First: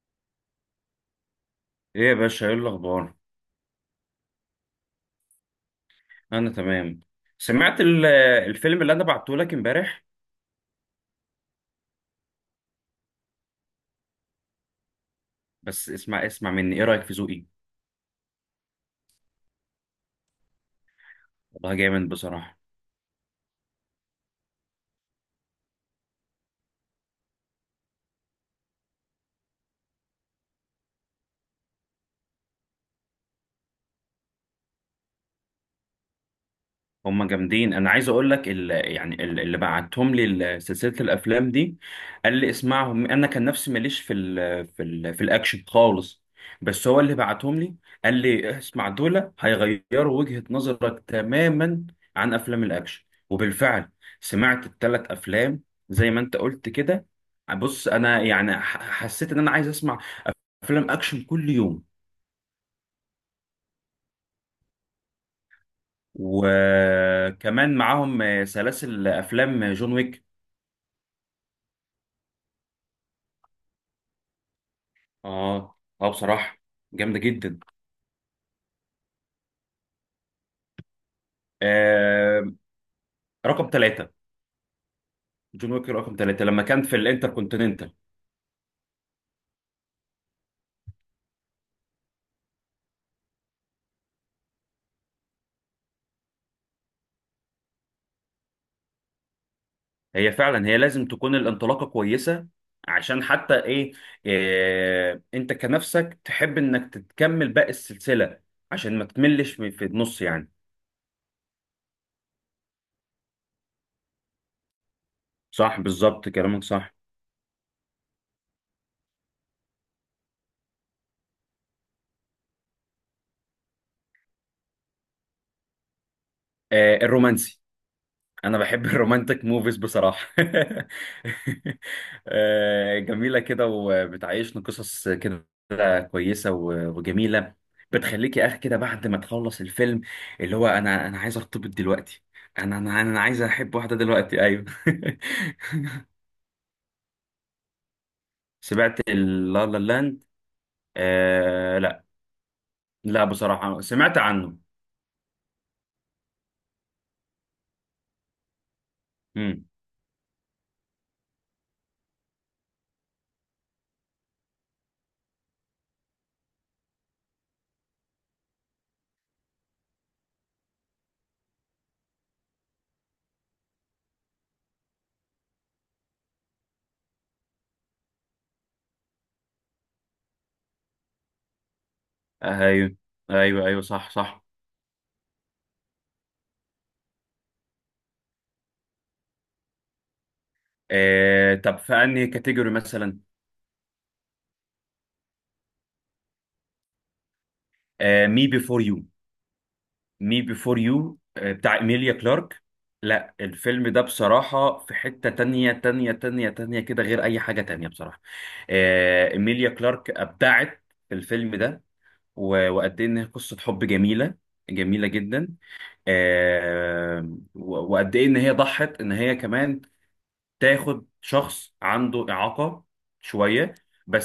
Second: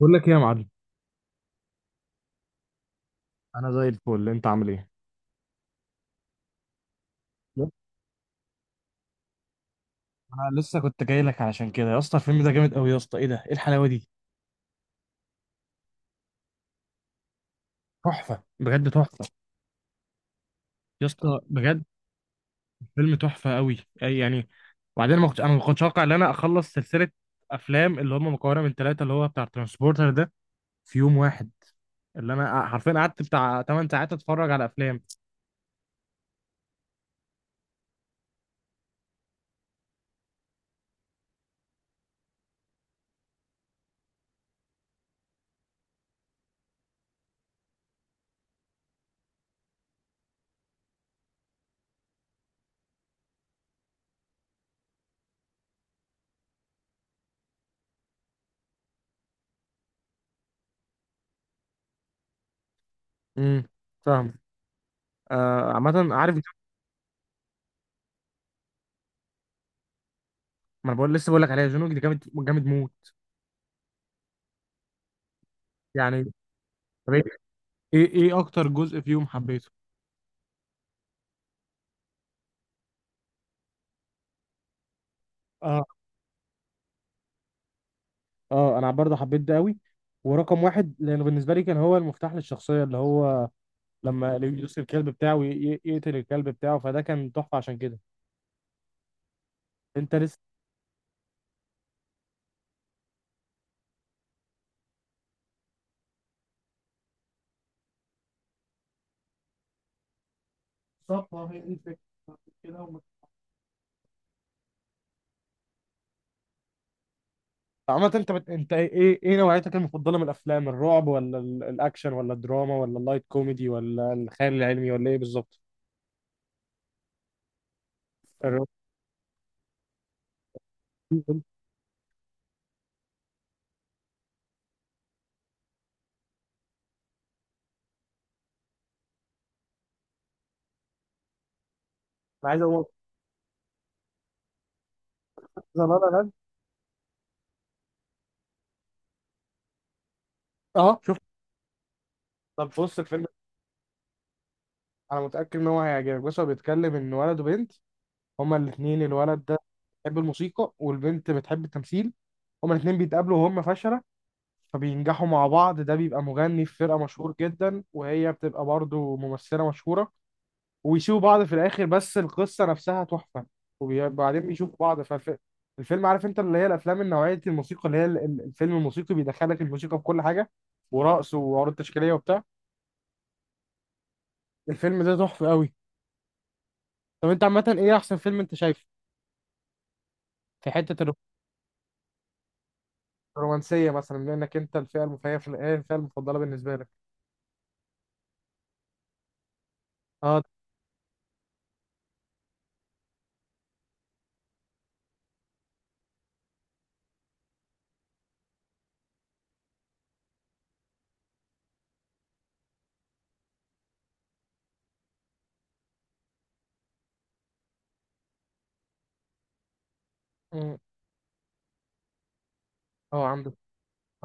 بقول لك ايه يا معلم؟ ايه يا باشا، ايه الاخبار؟ انا زي الفل، انت عامل ايه؟ انا تمام. سمعت الفيلم اللي انا بعته لك امبارح. انا لسه كنت جاي لك علشان كده يا اسطى. الفيلم ده جامد قوي يا اسطى. ايه ده؟ ايه الحلاوه دي؟ بس اسمع مني، ايه رايك في ذوقي؟ تحفه بجد تحفه يا اسطى، والله بجد. جامد بصراحه. فيلم تحفه قوي. اي يعني. وبعدين ما كنتش انا ما كنتش اتوقع ان انا اخلص سلسله افلام اللي هم مكونه من ثلاثه، اللي هو بتاع ترانسبورتر ده، في يوم واحد. اللي انا حرفيا قعدت بتاع 8 ساعات اتفرج على افلام. هم جامدين. انا عايز اقول لك اللي بعتهم لي، سلسله الافلام دي، قال لي اسمعهم. انا كان نفسي ماليش في ال في ال في الاكشن خالص، بس هو اللي بعتهم لي، قال لي اسمع دول هيغيروا وجهه نظرك تماما عن افلام الاكشن. وبالفعل سمعت الثلاث افلام، زي ما انت قلت كده. بص انا يعني حسيت ان انا عايز اسمع افلام اكشن كل يوم. امم فاهم. آه عامه عارف ما. وكمان معاهم سلاسل افلام جون ويك. انا بقول، لسه بقول لك عليها، جون ويك ده جامد جامد موت اه اه يعني. بصراحة طب جامدة ايه، جدا. ايه اكتر جزء فيهم حبيته؟ آه، رقم ثلاثة. جون اه، ويك رقم ثلاثة لما كان في الانتركونتيننتال. اه انا برضه حبيت ده قوي. ورقم واحد لانه بالنسبه لي كان هو المفتاح للشخصيه، اللي هو لما يدوس الكلب بتاعه يقتل الكلب بتاعه، فده كان تحفه عشان كده. انت هي لسه. فعلا هي لازم تكون الانطلاقة كويسة عشان حتى ايه. آه، انت كنفسك تحب انك تكمل باقي السلسلة عشان ما تملش في النص يعني. بالظبط، ما هي دي الفكره. كده هم-. صح، بالظبط كلامك صح. عامة انت انت ايه نوعيتك المفضله من الافلام؟ الرعب ولا الاكشن ولا الدراما ولا اللايت كوميدي ولا الخيال العلمي ولا ايه بالظبط؟ آه، الرومانسي. انا الر-. بحب الرومانتك موفيز بصراحه آه، جميله كده وبتعيشنا قصص كده كويسه وجميله. بتخليك يا اخي كده بعد ما تخلص الفيلم، اللي هو انا عايز ارتبط دلوقتي. انا عايز انا اقول. انا انا عايز احب واحده دلوقتي، ايوه. لا لا لا. سمعت لا لا لاند؟ اه شفت. آه لا، طب بص لا الفيلم، بصراحه سمعت عنه. انا متاكد ان هو هيعجبك. بص هو بيتكلم ان ولد وبنت، هما الاثنين، الولد ده امم بيحب الموسيقى والبنت بتحب التمثيل. هما الاثنين بيتقابلوا وهم فشلة، فبينجحوا مع بعض. ده بيبقى مغني في فرقة مشهور جدا، وهي بتبقى برضه ممثلة مشهورة، ويسيبوا بعض في الآخر، بس القصة نفسها تحفة. وبعدين بيشوفوا بعض فالفيلم. عارف انت اللي هي الأفلام النوعية الموسيقى، اللي هي الفيلم الموسيقي بيدخلك الموسيقى في كل حاجة، ورقص وعروض تشكيلية وبتاع. ايوه ايوه، ايوه صح صح. الفيلم ده تحفة قوي. طب انت عامة ايه أحسن فيلم انت شايفه في حتة آه، طب في انهي كاتيجوري مثلا؟ رومانسيه مثلا، بما انك انت الفئه المفيده في الايه، الفئه المفضله بالنسبه لك؟ آه، مي بيفور يو. اه. مي بيفور يو بتاع إيميليا كلارك. لا الفيلم ده بصراحة في حتة تانية تانية تانية تانية كده، غير أي حاجة تانية بصراحة. آه، إيميليا كلارك أبدعت في الفيلم ده. وقد إيه إن هي قصة حب جميلة، جميلة جدا. آه، وقد إيه إن هي ضحت إن هي كمان مم. تاخد شخص عنده إعاقة اه عندك. شوية.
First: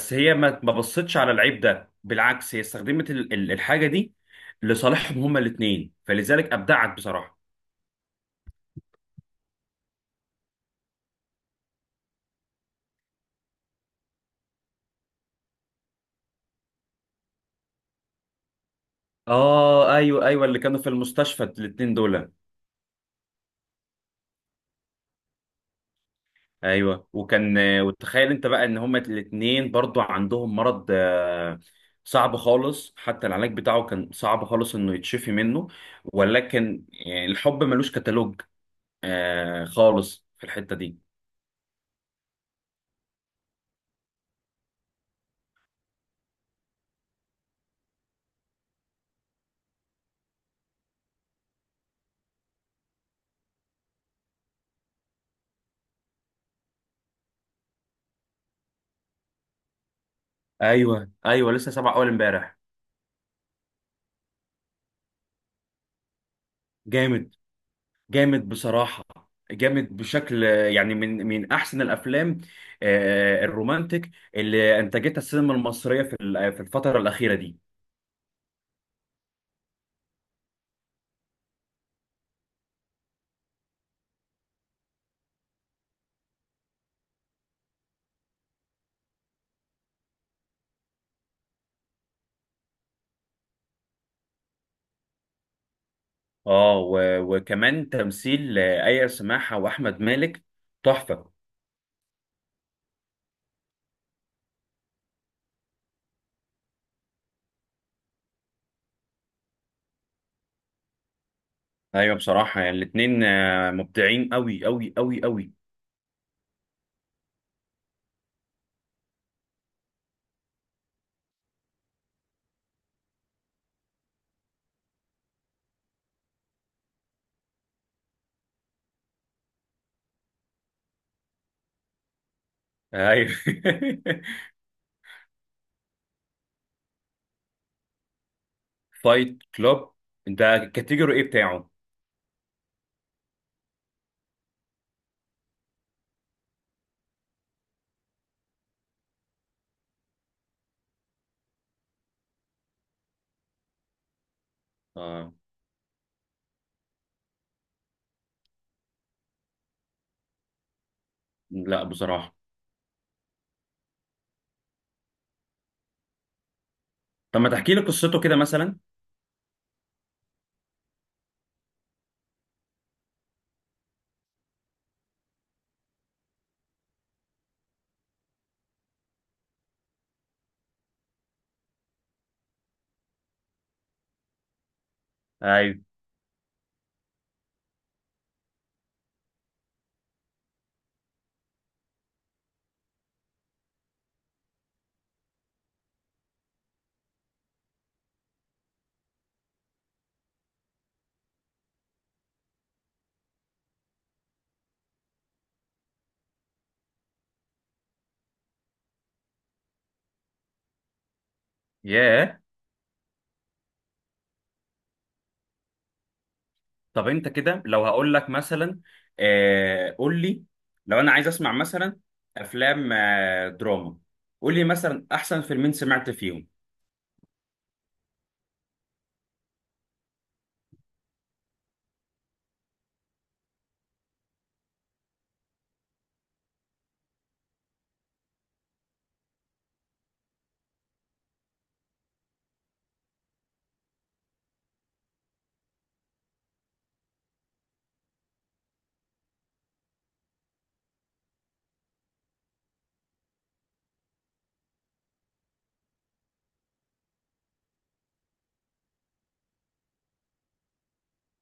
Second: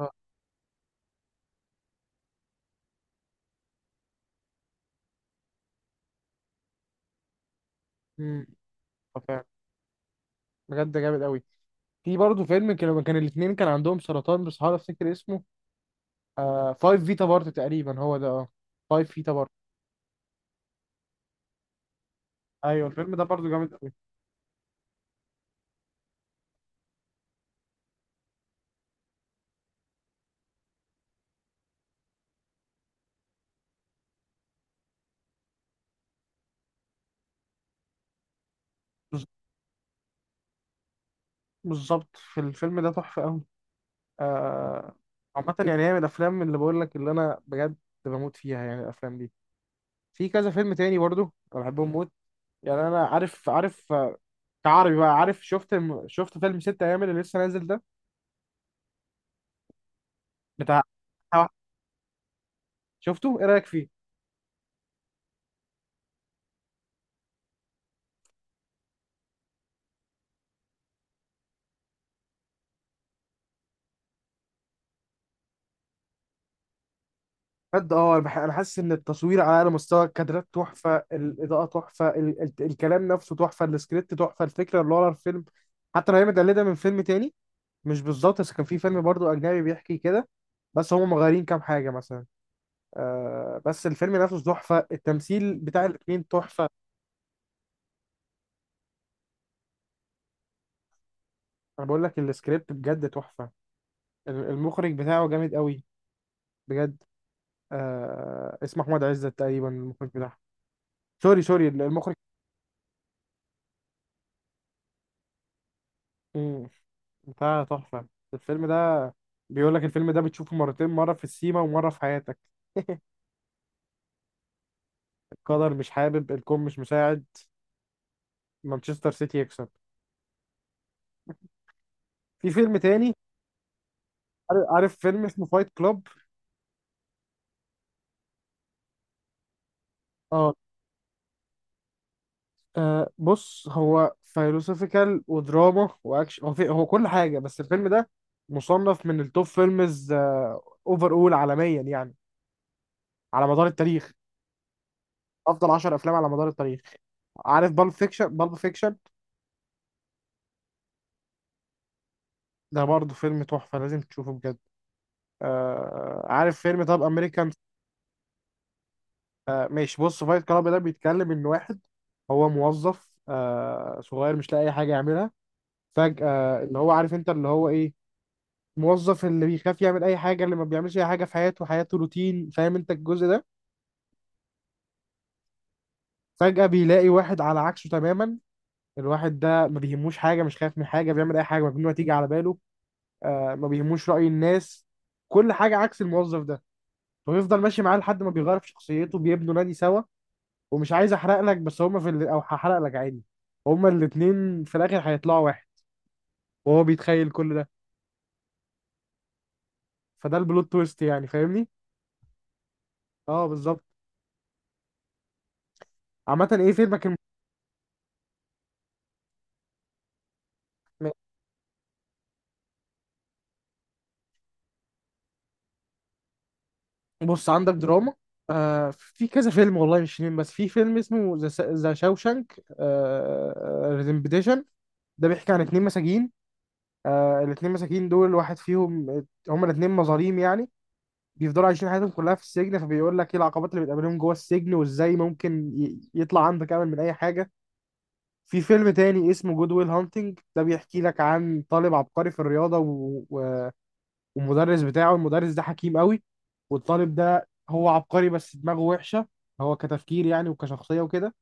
اه. هي ما بصتش على العيب ده، بالعكس هي استخدمت الحاجة دي لصالحهم هما الاتنين، فلذلك أبدعت بصراحة. مم. آه، فعلا. بجد جامد قوي. في برضه فيلم كان لما كان الاثنين كان عندهم سرطان، بس هحاول افتكر اسمه. آه فايف فيتا بارت تقريبا هو ده، اه فايف فيتا بارت. اه ايوه ايوه، اللي كانوا في المستشفى الاتنين دول. ايوه الفيلم ده برضه جامد قوي. ايوه وكان، وتخيل انت بقى ان هما الاتنين برضو عندهم مرض آه، صعب خالص، حتى العلاج بتاعه كان صعب خالص انه يتشفي منه. ولكن يعني الحب ملوش كتالوج بز-. آه، خالص في الحتة دي. بالظبط، في الفيلم ده تحفه قوي. آه. عامه يعني هي من الافلام اللي بقول لك، اللي انا بجد بموت فيها يعني، الافلام دي. في كذا فيلم تاني برضه انا بحبهم موت يعني. انا عارف عارف كعربي بقى، عارف شفت، شفت فيلم ست ايام اللي لسه نازل ده، بتاع. ايوه ايوه، لسه سبع اول امبارح. شفته ايه رايك فيه؟ جامد، جامد بصراحه. جامد بشكل يعني من من احسن الافلام آه، الرومانتك اللي انتجتها السينما المصريه في في الفتره الاخيره دي. بجد اه، انا أنا حاسس ان التصوير على اعلى مستوى، الكادرات تحفه، الاضاءه تحفه، ال... ال... الكلام نفسه تحفه، السكريبت تحفه، الفكره اللي ورا الفيلم، حتى لو هي متقلده من فيلم تاني، مش بالظبط بس كان في فيلم برضو اجنبي بيحكي كده، بس هم مغيرين كام حاجه مثلا. آه بس الفيلم نفسه تحفه، التمثيل بتاع الاتنين تحفه. اه وكمان تمثيل آه، ايا سماحه واحمد مالك تحفه. انا بقول لك السكريبت بجد تحفه. المخرج بتاعه جامد قوي بجد. آه اسمه احمد عزت تقريبا، المخرج بتاعها. سوري سوري، ايوه المخرج. بصراحه يعني الاثنين مبدعين قوي قوي قوي قوي. مم. بتاع تحفه الفيلم ده. بيقول لك الفيلم ده بتشوفه مرتين، مره في السيما ومره في حياتك. قدر مش حابب، الكون مش مساعد، مانشستر سيتي يكسب. في فيلم تاني، ايوه. عارف فيلم اسمه فايت كلوب؟ فايت كلوب، اه. ده الكاتيجوري ايه بتاعه؟ آه، بص هو فيلوسوفيكال ودراما واكشن، هو في... هو كل حاجه. بس الفيلم ده مصنف من التوب فيلمز اوفر اول عالميا يعني، على مدار التاريخ، آه. افضل 10 افلام على مدار التاريخ. عارف بالب فيكشن؟ بالب فيكشن لا بصراحه. ده برضه فيلم تحفه، لازم تشوفه بجد. آه عارف فيلم طب طب ما امريكان؟ تحكي لي قصته كده مثلا. آه ماشي، بص فايت كلاب ده بيتكلم ان واحد هو موظف آه صغير مش لاقي اي حاجه يعملها. فجاه اللي هو عارف انت اللي هو ايه، موظف اللي بيخاف يعمل اي حاجه، اللي ما بيعملش اي حاجه في حياته، حياته روتين، فاهم انت الجزء ده. ايوه. فجاه بيلاقي واحد على عكسه تماما، الواحد ده ما بيهموش حاجه، مش خايف من حاجه، بيعمل اي حاجه مجنونه تيجي على باله، آه ما بيهموش رأي الناس، كل حاجة عكس الموظف ده. ويفضل ماشي معاه لحد ما بيغير في شخصيته، بيبنوا نادي سوا. ومش عايز احرق لك بس هما في ال...، او هحرق لك عادي، هما الاتنين في الاخر هيطلعوا واحد وهو بيتخيل كل ده، فده البلوت تويست يعني، فاهمني. ياه. اه بالظبط. عامة ايه فيلمك طب الم...؟ انت كده لو هقول لك مثلا آه، قول لي، لو انا عايز اسمع مثلا افلام آه دراما، قول لي مثلا احسن فيلمين سمعت فيهم. بص عندك دراما آه، في كذا فيلم، والله مش فيلم بس، في فيلم اسمه ذا شاوشانك ريدمبشن، ده بيحكي عن اتنين مساجين. آه الاتنين مساجين دول واحد فيهم، هما الاتنين مظاليم يعني، بيفضلوا عايشين حياتهم كلها في السجن. فبيقول لك ايه العقبات اللي بتقابلهم جوه السجن، وازاي ممكن يطلع عندك امل من اي حاجه. في فيلم تاني اسمه جود ويل هانتنج، ده بيحكي لك عن طالب عبقري في الرياضه والمدرس بتاعه، المدرس ده حكيم قوي، والطالب ده هو عبقري بس دماغه وحشه، هو كتفكير يعني وكشخصيه وكده.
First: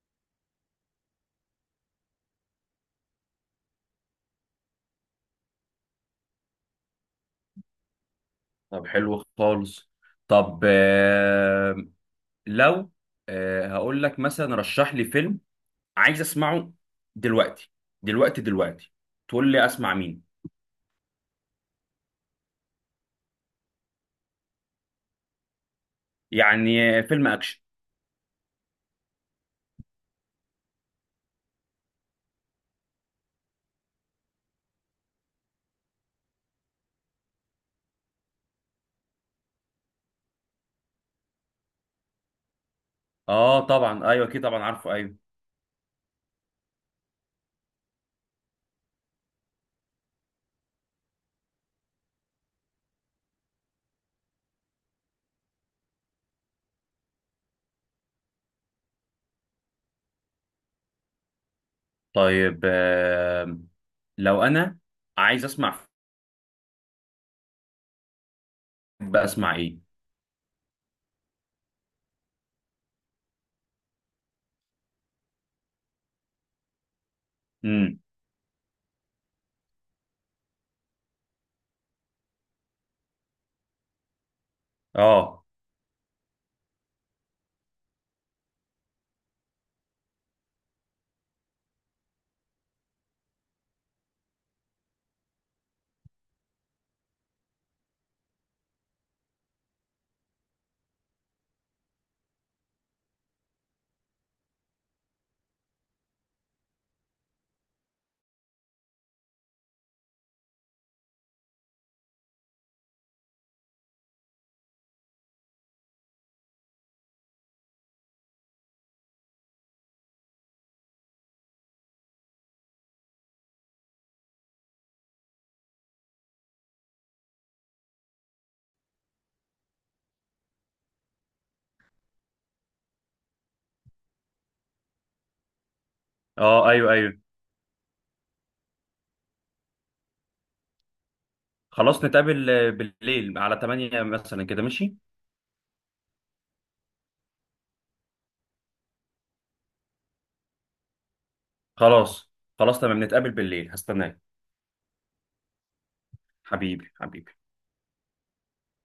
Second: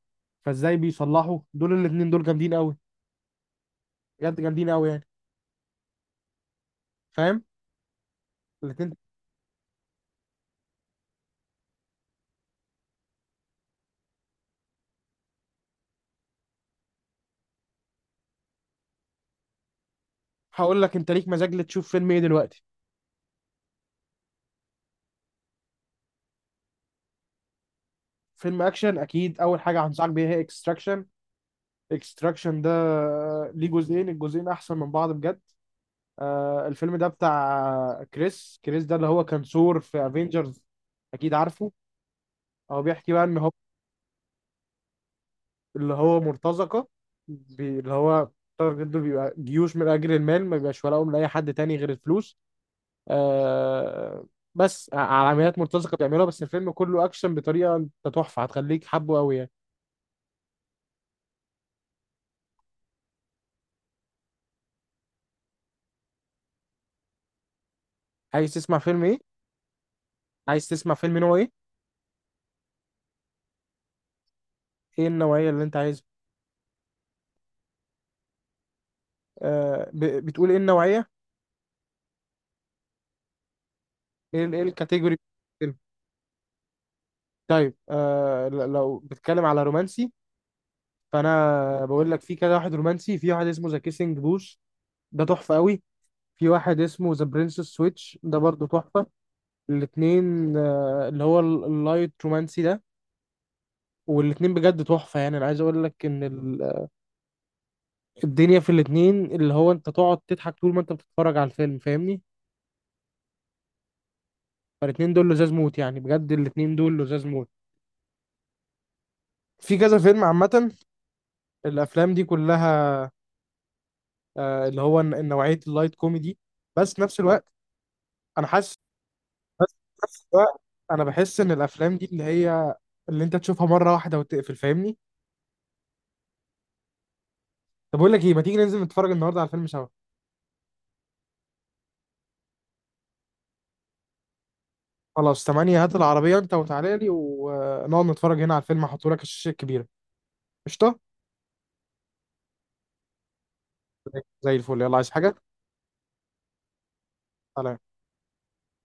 فازاي بيصلحوا، دول الاتنين دول جامدين قوي، بجد جامدين قوي يعني، فاهم، طب الاتنين. حلو خالص. طب آه لو، آه هقول لك مثلا رشح لي فيلم عايز اسمعه دلوقتي دلوقتي دلوقتي، تقول لي اسمع مين؟ هقول لك، انت ليك مزاج لتشوف فيلم ايه دلوقتي؟ يعني آه، فيلم اكشن. فيلم اكشن؟ اكيد اول حاجه هنصحك بيها هي اكستراكشن. اكستراكشن ده آه، ليه جزئين، الجزئين احسن من بعض بجد. آه، الفيلم ده بتاع كريس ده، اللي هو كان ثور في افنجرز، اكيد عارفه. هو بيحكي بقى ان هو اه طبعا ايوه اكيد طبعا عارفه ايوه. اللي هو مرتزقه، اللي هو تارجت دول بيبقى جيوش من اجل المال، ما بيبقاش ولاهم لاي حد تاني غير الفلوس. آه بس على عمليات مرتزقه بيعملوها، بس الفيلم كله اكشن بطريقه انت تحفه، هتخليك حبه قوي يعني. طيب آه، لو انا عايز اسمع، عايز تسمع فيلم ايه؟ بسمع ايه؟ عايز تسمع فيلم نوع ايه؟ ايه النوعيه اللي انت عايزها؟ امم آه، بتقول ايه النوعيه؟ ايه ايه الكاتيجوري بتاعت اه الفيلم؟ طيب آه، لو بتتكلم على رومانسي، فانا بقول لك في كده واحد رومانسي. في واحد اسمه ذا كيسنج بوث، ده تحفه قوي. في واحد اسمه ذا برنسس سويتش، ده برضو تحفه. الاثنين آه اللي هو اللايت رومانسي ده، والاثنين بجد تحفه. يعني انا عايز اقول لك ان الدنيا في الاثنين اللي هو انت تقعد تضحك طول ما انت بتتفرج على الفيلم، فاهمني. فالاثنين دول لزاز موت يعني، بجد الاثنين دول لزاز موت. في كذا فيلم عامه، الافلام دي كلها آه، اللي هو نوعية اللايت كوميدي. بس في نفس الوقت أنا حاسس، بس في نفس الوقت أنا بحس إن الأفلام دي اللي هي اللي أنت تشوفها مرة واحدة وتقفل، فاهمني. اه ايوه ايوه. طب أقول لك إيه، ما تيجي ننزل نتفرج النهاردة على الفيلم سوا؟ خلاص نتقابل آه، بالليل على 8 مثلا كده ماشي. خلاص تمانية، هات العربية أنت وتعالى لي، ونقعد نتفرج هنا على الفيلم، هحطه لك الشاشة الكبيرة. قشطة. خلاص، خلاص تمام نتقابل بالليل، هستناك. زي الفل، يلا عايز حاجة؟ حبيبي حبيبي. سلام.